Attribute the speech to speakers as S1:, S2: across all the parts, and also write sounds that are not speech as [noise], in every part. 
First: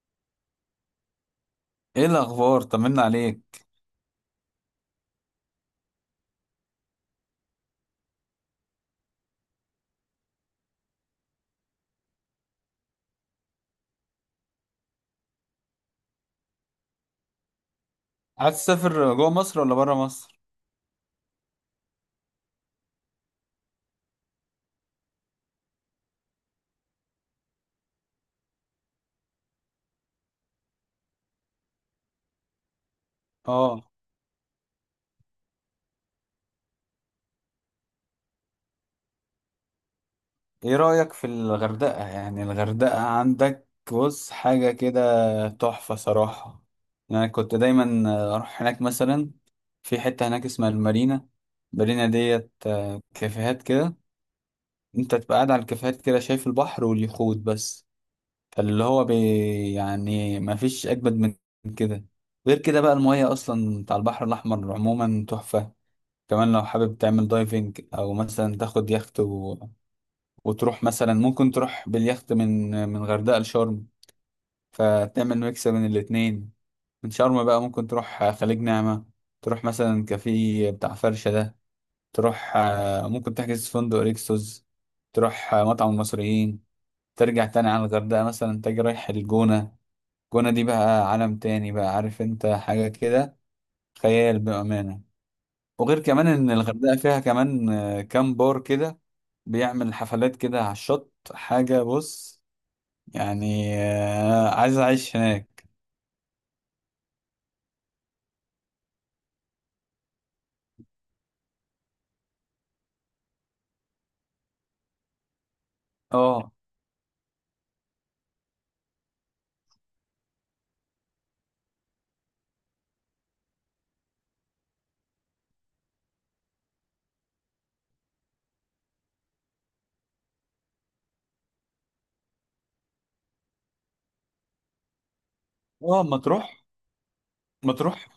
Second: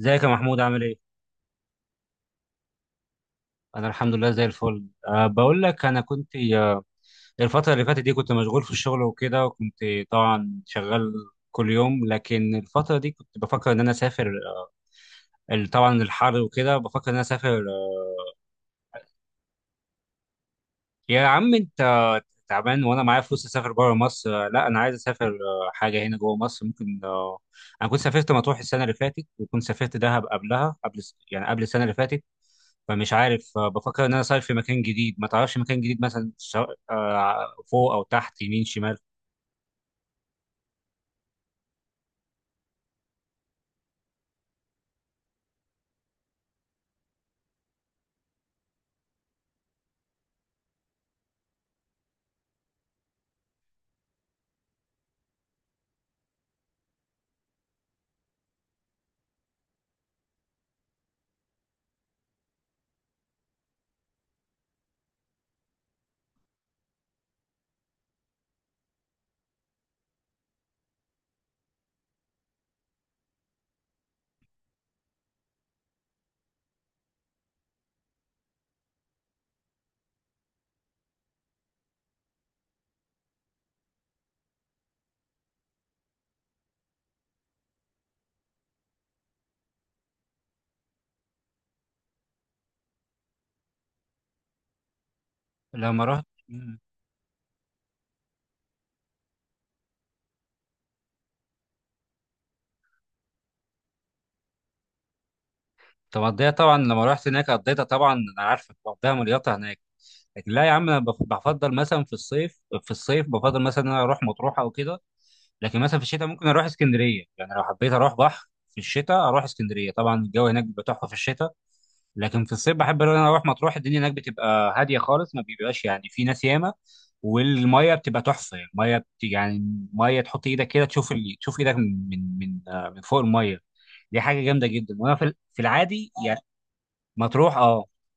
S1: ازيك يا محمود عامل ايه؟
S2: ايه الاخبار؟ طمنا عليك.
S1: انا الحمد لله زي الفل، أه بقول لك انا كنت الفترة اللي فاتت دي كنت مشغول في الشغل وكده، وكنت طبعا شغال كل يوم. لكن الفترة دي كنت بفكر ان انا اسافر، طبعا الحر وكده، بفكر ان انا اسافر
S2: عايز تسافر جوه مصر ولا بره مصر؟
S1: يا عم انت تعبان. وانا معايا فلوس اسافر بره مصر؟ لا، انا عايز اسافر حاجة هنا جوه مصر، ممكن. انا كنت سافرت مطروح السنة اللي فاتت، وكنت سافرت دهب قبلها، يعني قبل السنة اللي فاتت. فمش عارف،
S2: اه.
S1: بفكر ان انا صاير في مكان جديد. ما تعرفش مكان جديد مثلا؟ فوق او تحت، يمين شمال.
S2: ايه رايك في الغردقه؟ يعني الغردقه عندك، بص حاجه كده تحفه صراحه. يعني كنت دايما اروح هناك مثلا. في حته هناك اسمها المارينا. المارينا ديت كافيهات كده. انت تبقى قاعد على الكافيهات كده شايف البحر واليخوت بس. فاللي هو بي يعني ما فيش اجمد من كده. غير كده بقى المياه اصلا بتاع البحر الاحمر عموما تحفه. كمان لو حابب تعمل دايفنج او مثلا تاخد يخت وتروح مثلا، ممكن تروح باليخت من غردقة لشرم. فتعمل ميكس بين الاتنين. من شرم بقى ممكن تروح خليج نعمة. تروح مثلا كافيه بتاع فرشة ده. تروح ممكن تحجز في فندق ريكسوس. تروح مطعم المصريين. ترجع تاني على الغردقة مثلا تجي رايح الجونة. الجونة دي بقى عالم تاني بقى، عارف انت حاجة كده. خيال بأمانة. وغير
S1: لما رحت
S2: كمان ان
S1: مم.
S2: الغردقه فيها كمان كام بار كده بيعمل حفلات كده على الشط. حاجه بص، يعني عايز اعيش هناك.
S1: طب قضيتها طبعا لما رحت هناك، قضيتها طبعا، انا عارفك بقضيها مليطه هناك. لكن لا يا عم، انا بفضل مثلا في الصيف، في الصيف بفضل مثلا ان انا اروح مطروح او كده. لكن مثلا في الشتاء ممكن
S2: اه،
S1: اروح اسكندريه، يعني لو حبيت اروح بحر في الشتاء اروح اسكندريه. طبعا الجو هناك بيبقى تحفه في الشتاء. لكن في الصيف بحب ان انا اروح مطروح، الدنيا هناك بتبقى هاديه خالص، ما بيبقاش يعني في ناس ياما. والميه بتبقى تحفه، يعني الميه يعني ميه تحط ايدك كده تشوف تشوف ايدك من فوق الميه. دي حاجه جامده جدا، وانا في
S2: اه.
S1: العادي يعني.
S2: مطروح.
S1: مطروح، اه.
S2: مطروح.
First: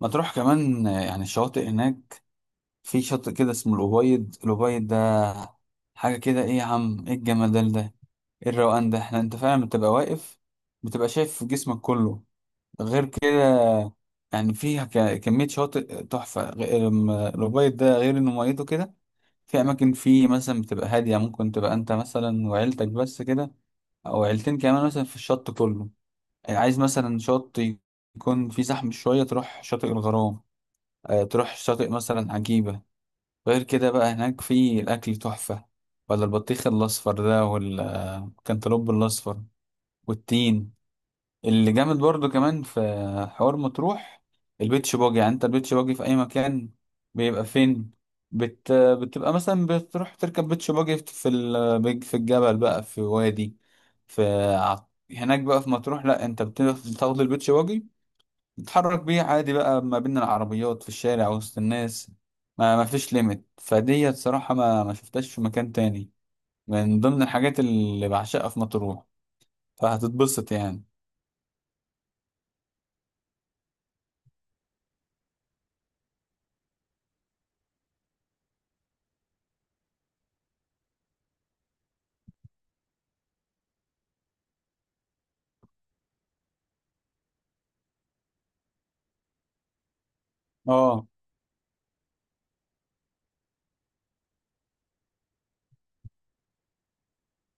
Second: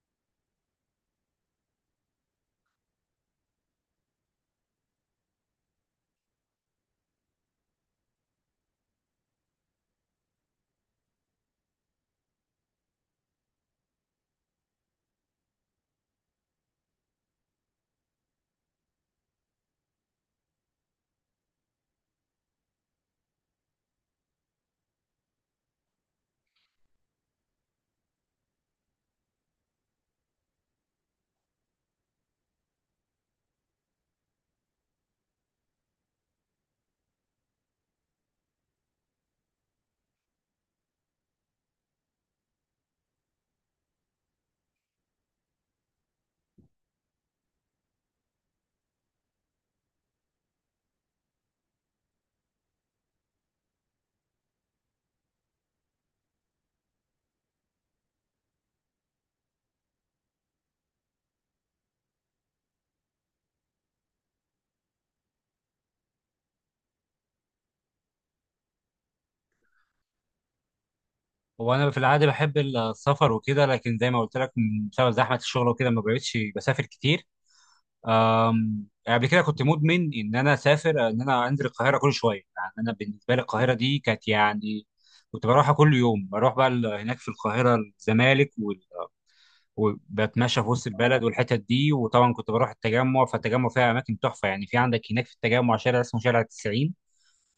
S2: مطروح كمان يعني الشواطئ هناك. في شاطئ كده اسمه الأبيض. الأبيض ده حاجه كده. ايه يا عم، ايه الجمدان ده! ايه الروقان ده! احنا، انت فعلا بتبقى واقف، بتبقى شايف جسمك كله. غير كده يعني فيها كمية شواطئ تحفة. غير الأبيض ده، غير إنه ميته كده. في أماكن فيه مثلا بتبقى هادية، ممكن تبقى أنت مثلا وعيلتك بس كده، أو عيلتين كمان مثلا في الشط كله. يعني عايز مثلا شط يكون فيه زحمة شوية، تروح شاطئ الغرام. تروح شاطئ مثلا عجيبة. غير كده بقى هناك في الأكل تحفة، ولا البطيخ الأصفر ده، والكنتالوب الأصفر، والتين اللي جامد برضو. كمان في حوار مطروح، البيتش باجي. يعني انت البيتش باجي في اي مكان بيبقى فين؟ بتبقى مثلا بتروح تركب بيتش باجي في الجبل بقى، في وادي، في هناك بقى في مطروح. لا، انت بتاخد البيتش باجي، بتتحرك بيه عادي بقى ما بين العربيات في الشارع وسط الناس. ما فيش ليميت فدي، صراحة ما شفتهاش في مكان تاني. من ضمن الحاجات اللي بعشقها في مطروح. فهتتبسط يعني.
S1: هو انا في العادي بحب السفر وكده، لكن زي ما قلت لك، بسبب زحمه الشغل وكده ما بقتش بسافر كتير. يعني قبل كده كنت مدمن ان انا اسافر، ان انا انزل القاهره كل شويه. يعني انا بالنسبه لي القاهره دي كانت، يعني كنت بروحها كل يوم. بروح بقى هناك في القاهره، الزمالك وبتمشى في وسط
S2: اه.
S1: البلد والحتت دي. وطبعا كنت بروح التجمع، فالتجمع فيها اماكن تحفه يعني. في عندك هناك في التجمع شارع اسمه شارع 90.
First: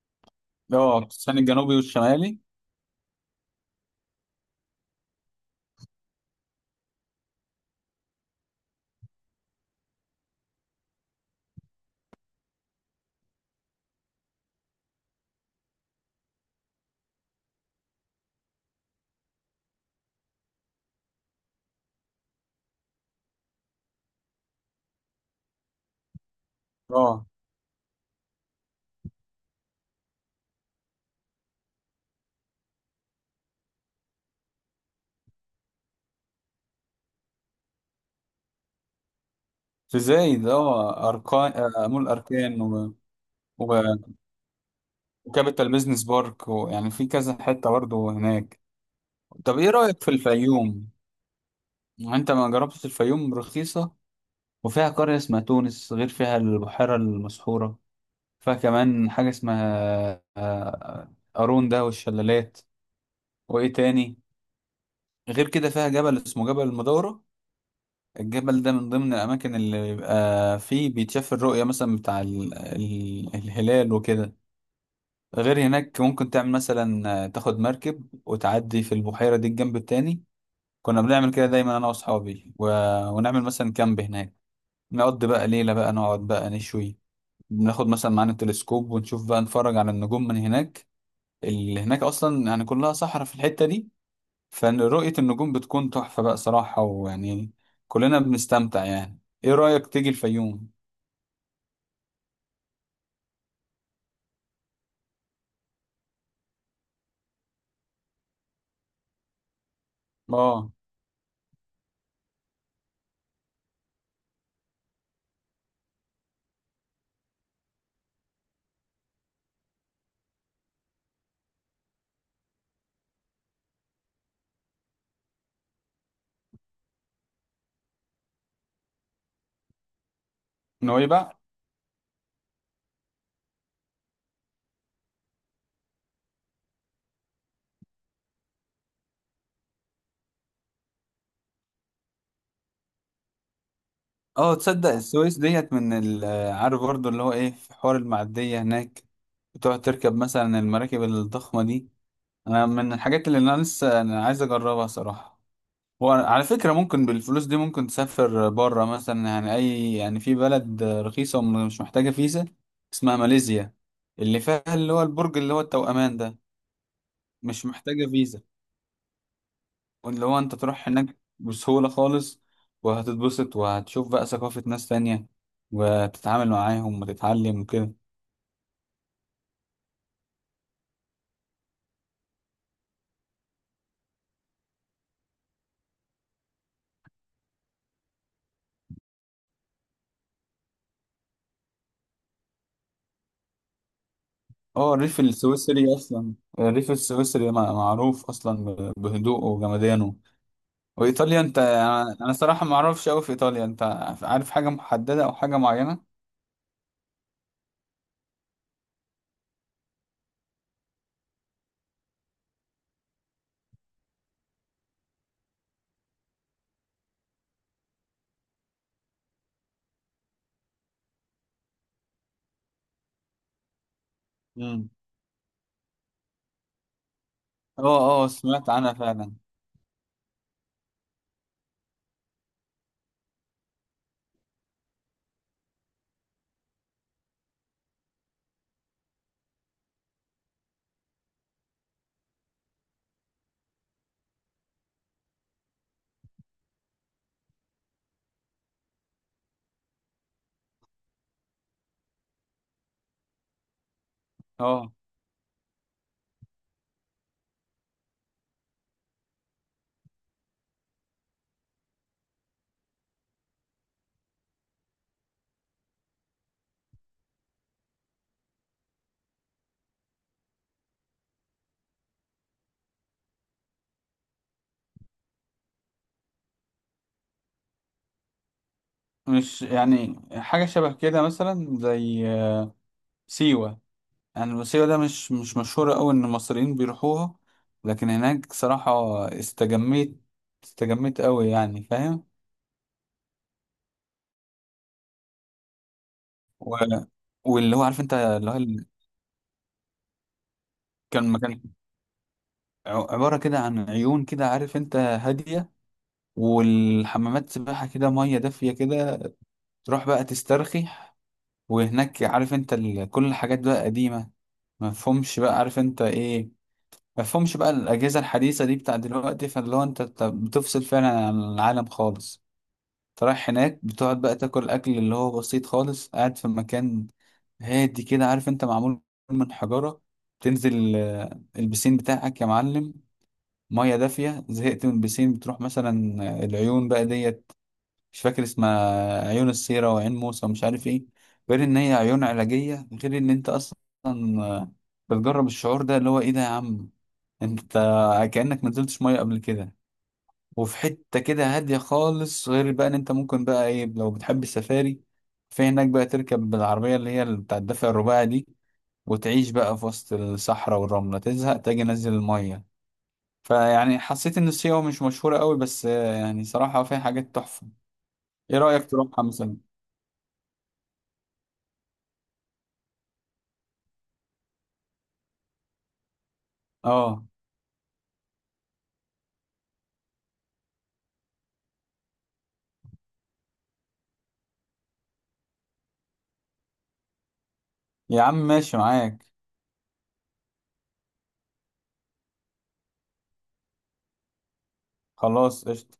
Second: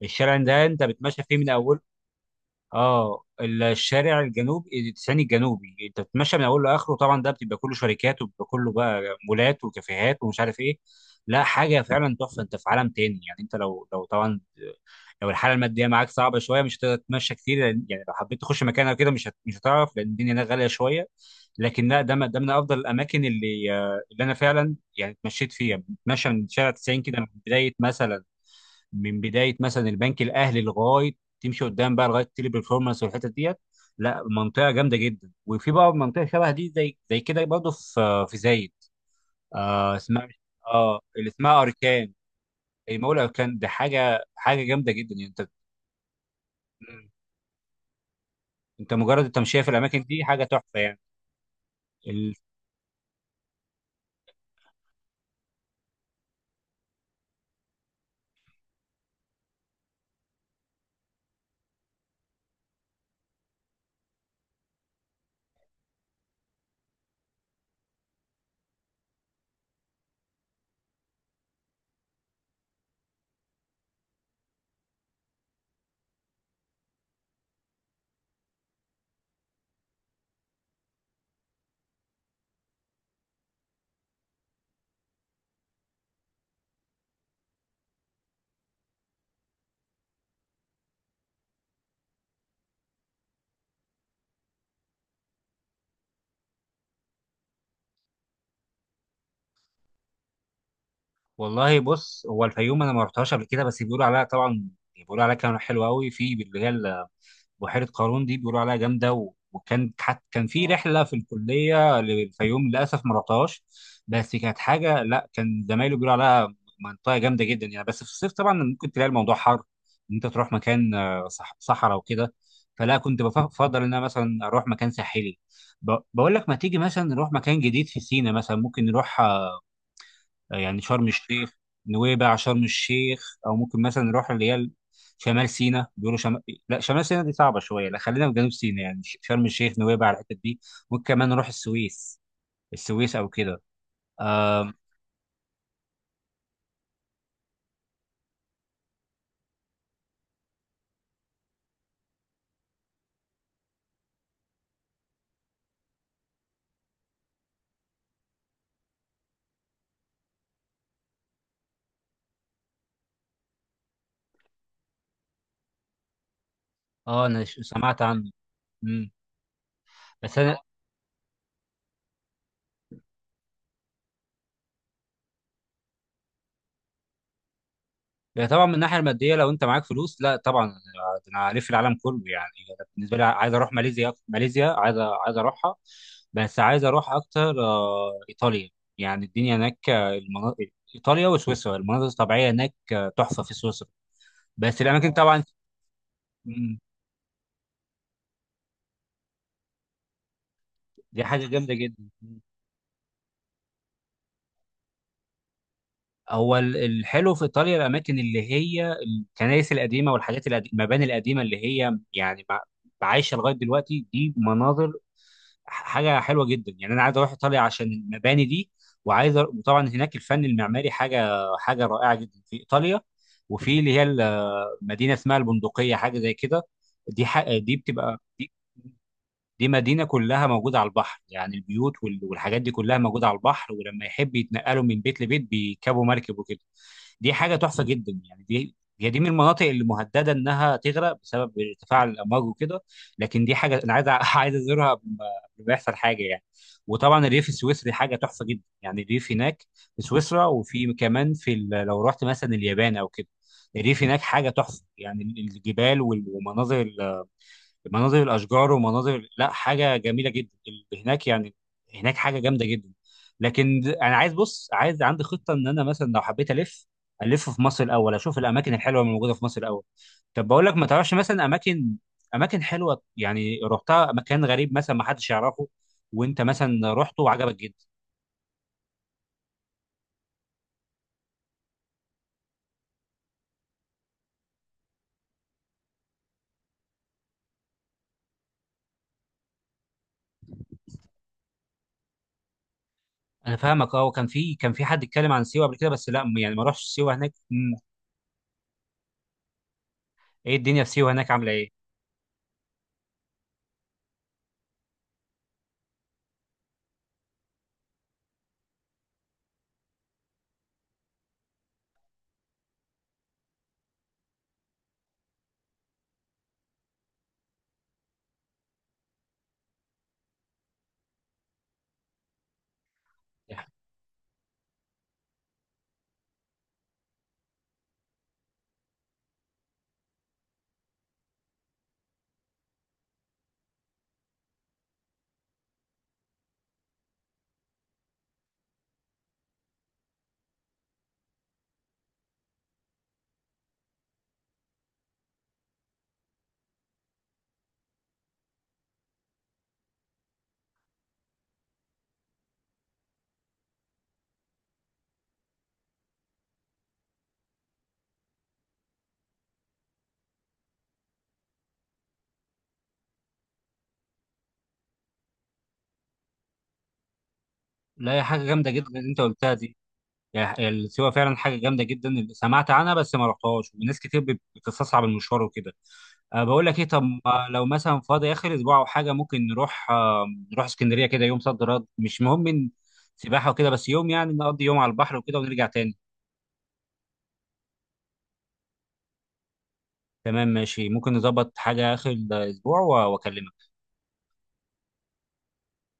S1: الشارع ده انت
S2: اه،
S1: بتمشى فيه
S2: التسخين
S1: من
S2: الجنوبي
S1: اوله،
S2: والشمالي.
S1: اه، الشارع الجنوبي التسعيني الجنوبي. انت بتتمشى من اوله لاخره، طبعا ده بتبقى كله شركات، وبيبقى كله بقى مولات وكافيهات ومش عارف ايه. لا حاجه فعلا تحفه، انت في عالم تاني يعني. انت لو، طبعا لو الحاله الماديه معاك صعبه شويه مش هتقدر تتمشى كتير، يعني لو حبيت تخش مكان او كده مش هتعرف، لان الدنيا هناك غاليه شويه. لكن لا، ده من افضل الاماكن، اللي انا فعلا يعني اتمشيت فيها. بتمشى من شارع 90 كده
S2: اه.
S1: من بدايه مثلا، من بدايه مثلا البنك الاهلي لغايه، تمشي قدام بقى لغايه تيلي برفورمانس والحته ديت. لا منطقه جامده جدا. وفي بقى منطقه شبه دي، زي زي كده برضه، في زايد،
S2: في
S1: اسمها.
S2: زايد.
S1: اه،
S2: اه،
S1: اللي
S2: اركان،
S1: اسمها
S2: مول
S1: اركان.
S2: اركان و...
S1: المول اركان
S2: و...
S1: ده حاجه، جامده جدا يعني انت.
S2: وكابيتال بيزنس بارك. ويعني في
S1: مم.
S2: كذا حته برضه هناك.
S1: انت مجرد
S2: طب
S1: التمشيه في
S2: ايه
S1: الاماكن
S2: رايك في
S1: دي حاجه تحفه
S2: الفيوم؟
S1: يعني.
S2: يعني انت
S1: ال...
S2: ما جربتش الفيوم. رخيصه، وفيها قريه اسمها تونس. غير فيها البحيره المسحوره. فيها كمان حاجه اسمها قارون ده، والشلالات. وايه تاني؟ غير كده فيها جبل اسمه جبل المدورة. الجبل ده من ضمن الأماكن اللي بيبقى فيه بيتشاف الرؤية مثلا بتاع الهلال وكده. غير هناك ممكن تعمل مثلا تاخد مركب وتعدي في البحيرة دي الجنب التاني. كنا بنعمل كده دايما أنا وأصحابي ونعمل مثلا كامب هناك. نقضي بقى ليلة، بقى نقعد بقى نشوي، بناخد مثلا معانا التلسكوب ونشوف بقى نتفرج على النجوم من هناك. اللي هناك أصلا يعني كلها صحراء في الحتة دي. فرؤية النجوم بتكون تحفة بقى صراحة، ويعني كلنا بنستمتع. يعني ايه رأيك تيجي الفيوم؟
S1: والله بص، هو الفيوم انا ما رحتهاش قبل كده، بس بيقولوا عليها طبعا، بيقولوا عليها كلام حلو قوي. في اللي هي بحيره قارون دي، بيقولوا عليها جامده. كان في
S2: اه.
S1: رحله في الكليه للفيوم، للاسف ما رحتهاش. بس كانت حاجه، لا، كان زمايله بيقولوا عليها منطقه جامده جدا يعني. بس في الصيف طبعا ممكن تلاقي الموضوع حر، ان انت تروح مكان صحراء وكده. فلا، كنت بفضل ان انا مثلا اروح مكان ساحلي. بقول لك، ما تيجي مثلا نروح مكان جديد في سينا مثلا؟ ممكن نروح يعني شرم
S2: نويبع.
S1: الشيخ، نويبع، شرم الشيخ، او ممكن مثلا نروح اللي هي شمال سيناء. بيقولوا شمال، لا شمال سيناء دي صعبه شويه. لا خلينا في جنوب سيناء، يعني شرم الشيخ، نويبع، الحتت دي. ممكن كمان نروح السويس، السويس او كده.
S2: اه،
S1: آم،
S2: تصدق السويس ديت عارف برضو اللي هو ايه؟ في حوار المعدية هناك، بتقعد تركب مثلا المراكب الضخمة دي. انا من الحاجات اللي انا لسه عايز اجربها صراحة. وعلى فكرة ممكن بالفلوس دي ممكن تسافر بره مثلا، يعني اي يعني في بلد رخيصة ومش محتاجة فيزا، اسمها ماليزيا، اللي فيها اللي هو البرج اللي هو التوأمان ده.
S1: اه، انا
S2: مش
S1: سمعت
S2: محتاجة
S1: عنه.
S2: فيزا،
S1: مم.
S2: واللي
S1: بس
S2: هو انت
S1: انا.
S2: تروح هناك بسهولة خالص، وهتتبسط وهتشوف بقى ثقافة ناس تانية، وتتعامل معاهم وتتعلم وكده.
S1: لا طبعا من الناحيه الماديه، لو انت معاك فلوس لا طبعا، أنا هلف العالم كله يعني. أنا بالنسبه لي عايز اروح ماليزيا، عايز، اروحها. بس عايز اروح اكتر ايطاليا، يعني الدنيا هناك، المناطق. ايطاليا وسويسرا، المناظر الطبيعيه هناك تحفه، في سويسرا. بس
S2: اه،
S1: الاماكن
S2: الريف
S1: طبعا،
S2: السويسري اصلا.
S1: مم،
S2: الريف السويسري معروف اصلا بهدوءه وجمدانه.
S1: دي
S2: وايطاليا
S1: حاجه
S2: انت،
S1: جامده جدا.
S2: انا صراحة ما اعرفش قوي في ايطاليا. انت عارف حاجة محددة او حاجة معينة؟
S1: هو الحلو في ايطاليا، الاماكن اللي هي الكنائس القديمه والحاجات القديمه، المباني القديمه اللي هي يعني عايشه لغايه دلوقتي. دي مناظر، حاجه حلوه جدا يعني. انا عايز اروح ايطاليا عشان المباني دي. وطبعا هناك الفن المعماري حاجه، رائعه جدا في ايطاليا. وفي اللي هي
S2: مم.
S1: مدينه اسمها البندقيه، حاجه زي كده. دي ح... دي بتبقى
S2: اه، اه، سمعت عنها فعلا.
S1: دي مدينة كلها موجودة على البحر، يعني البيوت والحاجات دي كلها موجودة على البحر. ولما يحب يتنقلوا من بيت لبيت بيركبوا مركب وكده. دي حاجة تحفة جدا يعني. دي من المناطق اللي مهددة إنها تغرق بسبب ارتفاع الأمواج وكده. لكن دي حاجة أنا عايز [laughs] عايز أزورها قبل ما، يحصل حاجة يعني. وطبعا الريف السويسري حاجة تحفة جدا، يعني الريف هناك في سويسرا. وفي كمان، لو رحت مثلا اليابان أو كده، الريف هناك حاجة تحفة
S2: اه،
S1: يعني. الجبال والمناظر، مناظر الاشجار، ومناظر، لا حاجه جميله جدا هناك يعني. هناك حاجه جامده جدا. لكن، انا عايز، بص، عايز عندي خطه ان انا مثلا لو حبيت الف، الف في مصر الاول، اشوف الاماكن الحلوه اللي موجوده في مصر الاول. طب بقول لك، ما تعرفش مثلا اماكن، اماكن حلوه يعني رحتها، مكان غريب مثلا ما حدش يعرفه، وانت مثلا رحته وعجبك جدا؟
S2: مش يعني حاجة شبه كده مثلا زي سيوة. يعني الموسيقى ده مش مشهورة أوي إن المصريين بيروحوها، لكن هناك صراحة استجميت. استجميت أوي، يعني فاهم.
S1: انا فاهمك، اه. وكان في، كان في حد اتكلم عن سيوه قبل كده، بس لا يعني ما
S2: و...
S1: رحتش سيوه هناك. مم.
S2: واللي هو عارف أنت، اللي هو
S1: ايه الدنيا في سيوه هناك
S2: كان
S1: عامله
S2: مكان
S1: ايه؟
S2: عبارة كده عن عيون كده، عارف أنت، هادية. والحمامات سباحة كده، مية دافية كده، تروح بقى تسترخي. وهناك عارف أنت، كل الحاجات بقى قديمة. مفهومش بقى، عارف أنت إيه، مفهومش بقى الأجهزة الحديثة دي بتاع دلوقتي. فاللي هو أنت بتفصل فعلا عن العالم خالص. فرايح
S1: يعني،
S2: هناك بتقعد بقى تاكل الاكل اللي هو بسيط خالص، قاعد في مكان هادي كده، عارف انت، معمول من حجارة. تنزل البسين بتاعك يا معلم، مية دافية. زهقت من البسين، بتروح مثلا العيون بقى ديت. مش فاكر اسمها، عيون السيرة وعين موسى ومش عارف ايه. غير ان هي عيون علاجية، غير ان انت اصلا آه، بتجرب الشعور ده اللي هو، ايه ده يا عم؟ انت كأنك ما نزلتش مية قبل كده. وفي حتة كده هادية خالص. غير بقى ان انت ممكن بقى ايه، لو بتحب السفاري في هناك بقى تركب بالعربية اللي هي بتاع الدفع الرباعي دي، وتعيش بقى في وسط الصحراء والرملة. تزهق تاجي نزل المية. فيعني حسيت ان سيوة مش مشهورة قوي، بس يعني صراحة فيها حاجات تحفة.
S1: لا، هي حاجه
S2: ايه
S1: جامده جدا
S2: رأيك
S1: اللي انت
S2: تروحها
S1: قلتها
S2: مثلا؟
S1: دي. يعني السيوة فعلا حاجة جامدة جدا، سمعت عنها بس ما رحتهاش، وناس كتير بتستصعب المشوار وكده. أه بقول لك ايه، طب
S2: اه.
S1: ما لو مثلا فاضي آخر أسبوع أو حاجة، ممكن نروح اسكندرية كده، يوم صد رد مش مهم، من سباحة وكده، بس يوم يعني نقضي يوم على البحر وكده ونرجع تاني.
S2: يا عم ماشي معاك.
S1: تمام، ماشي. ممكن نظبط حاجة آخر الأسبوع وأكلمك.
S2: خلاص، قشطة.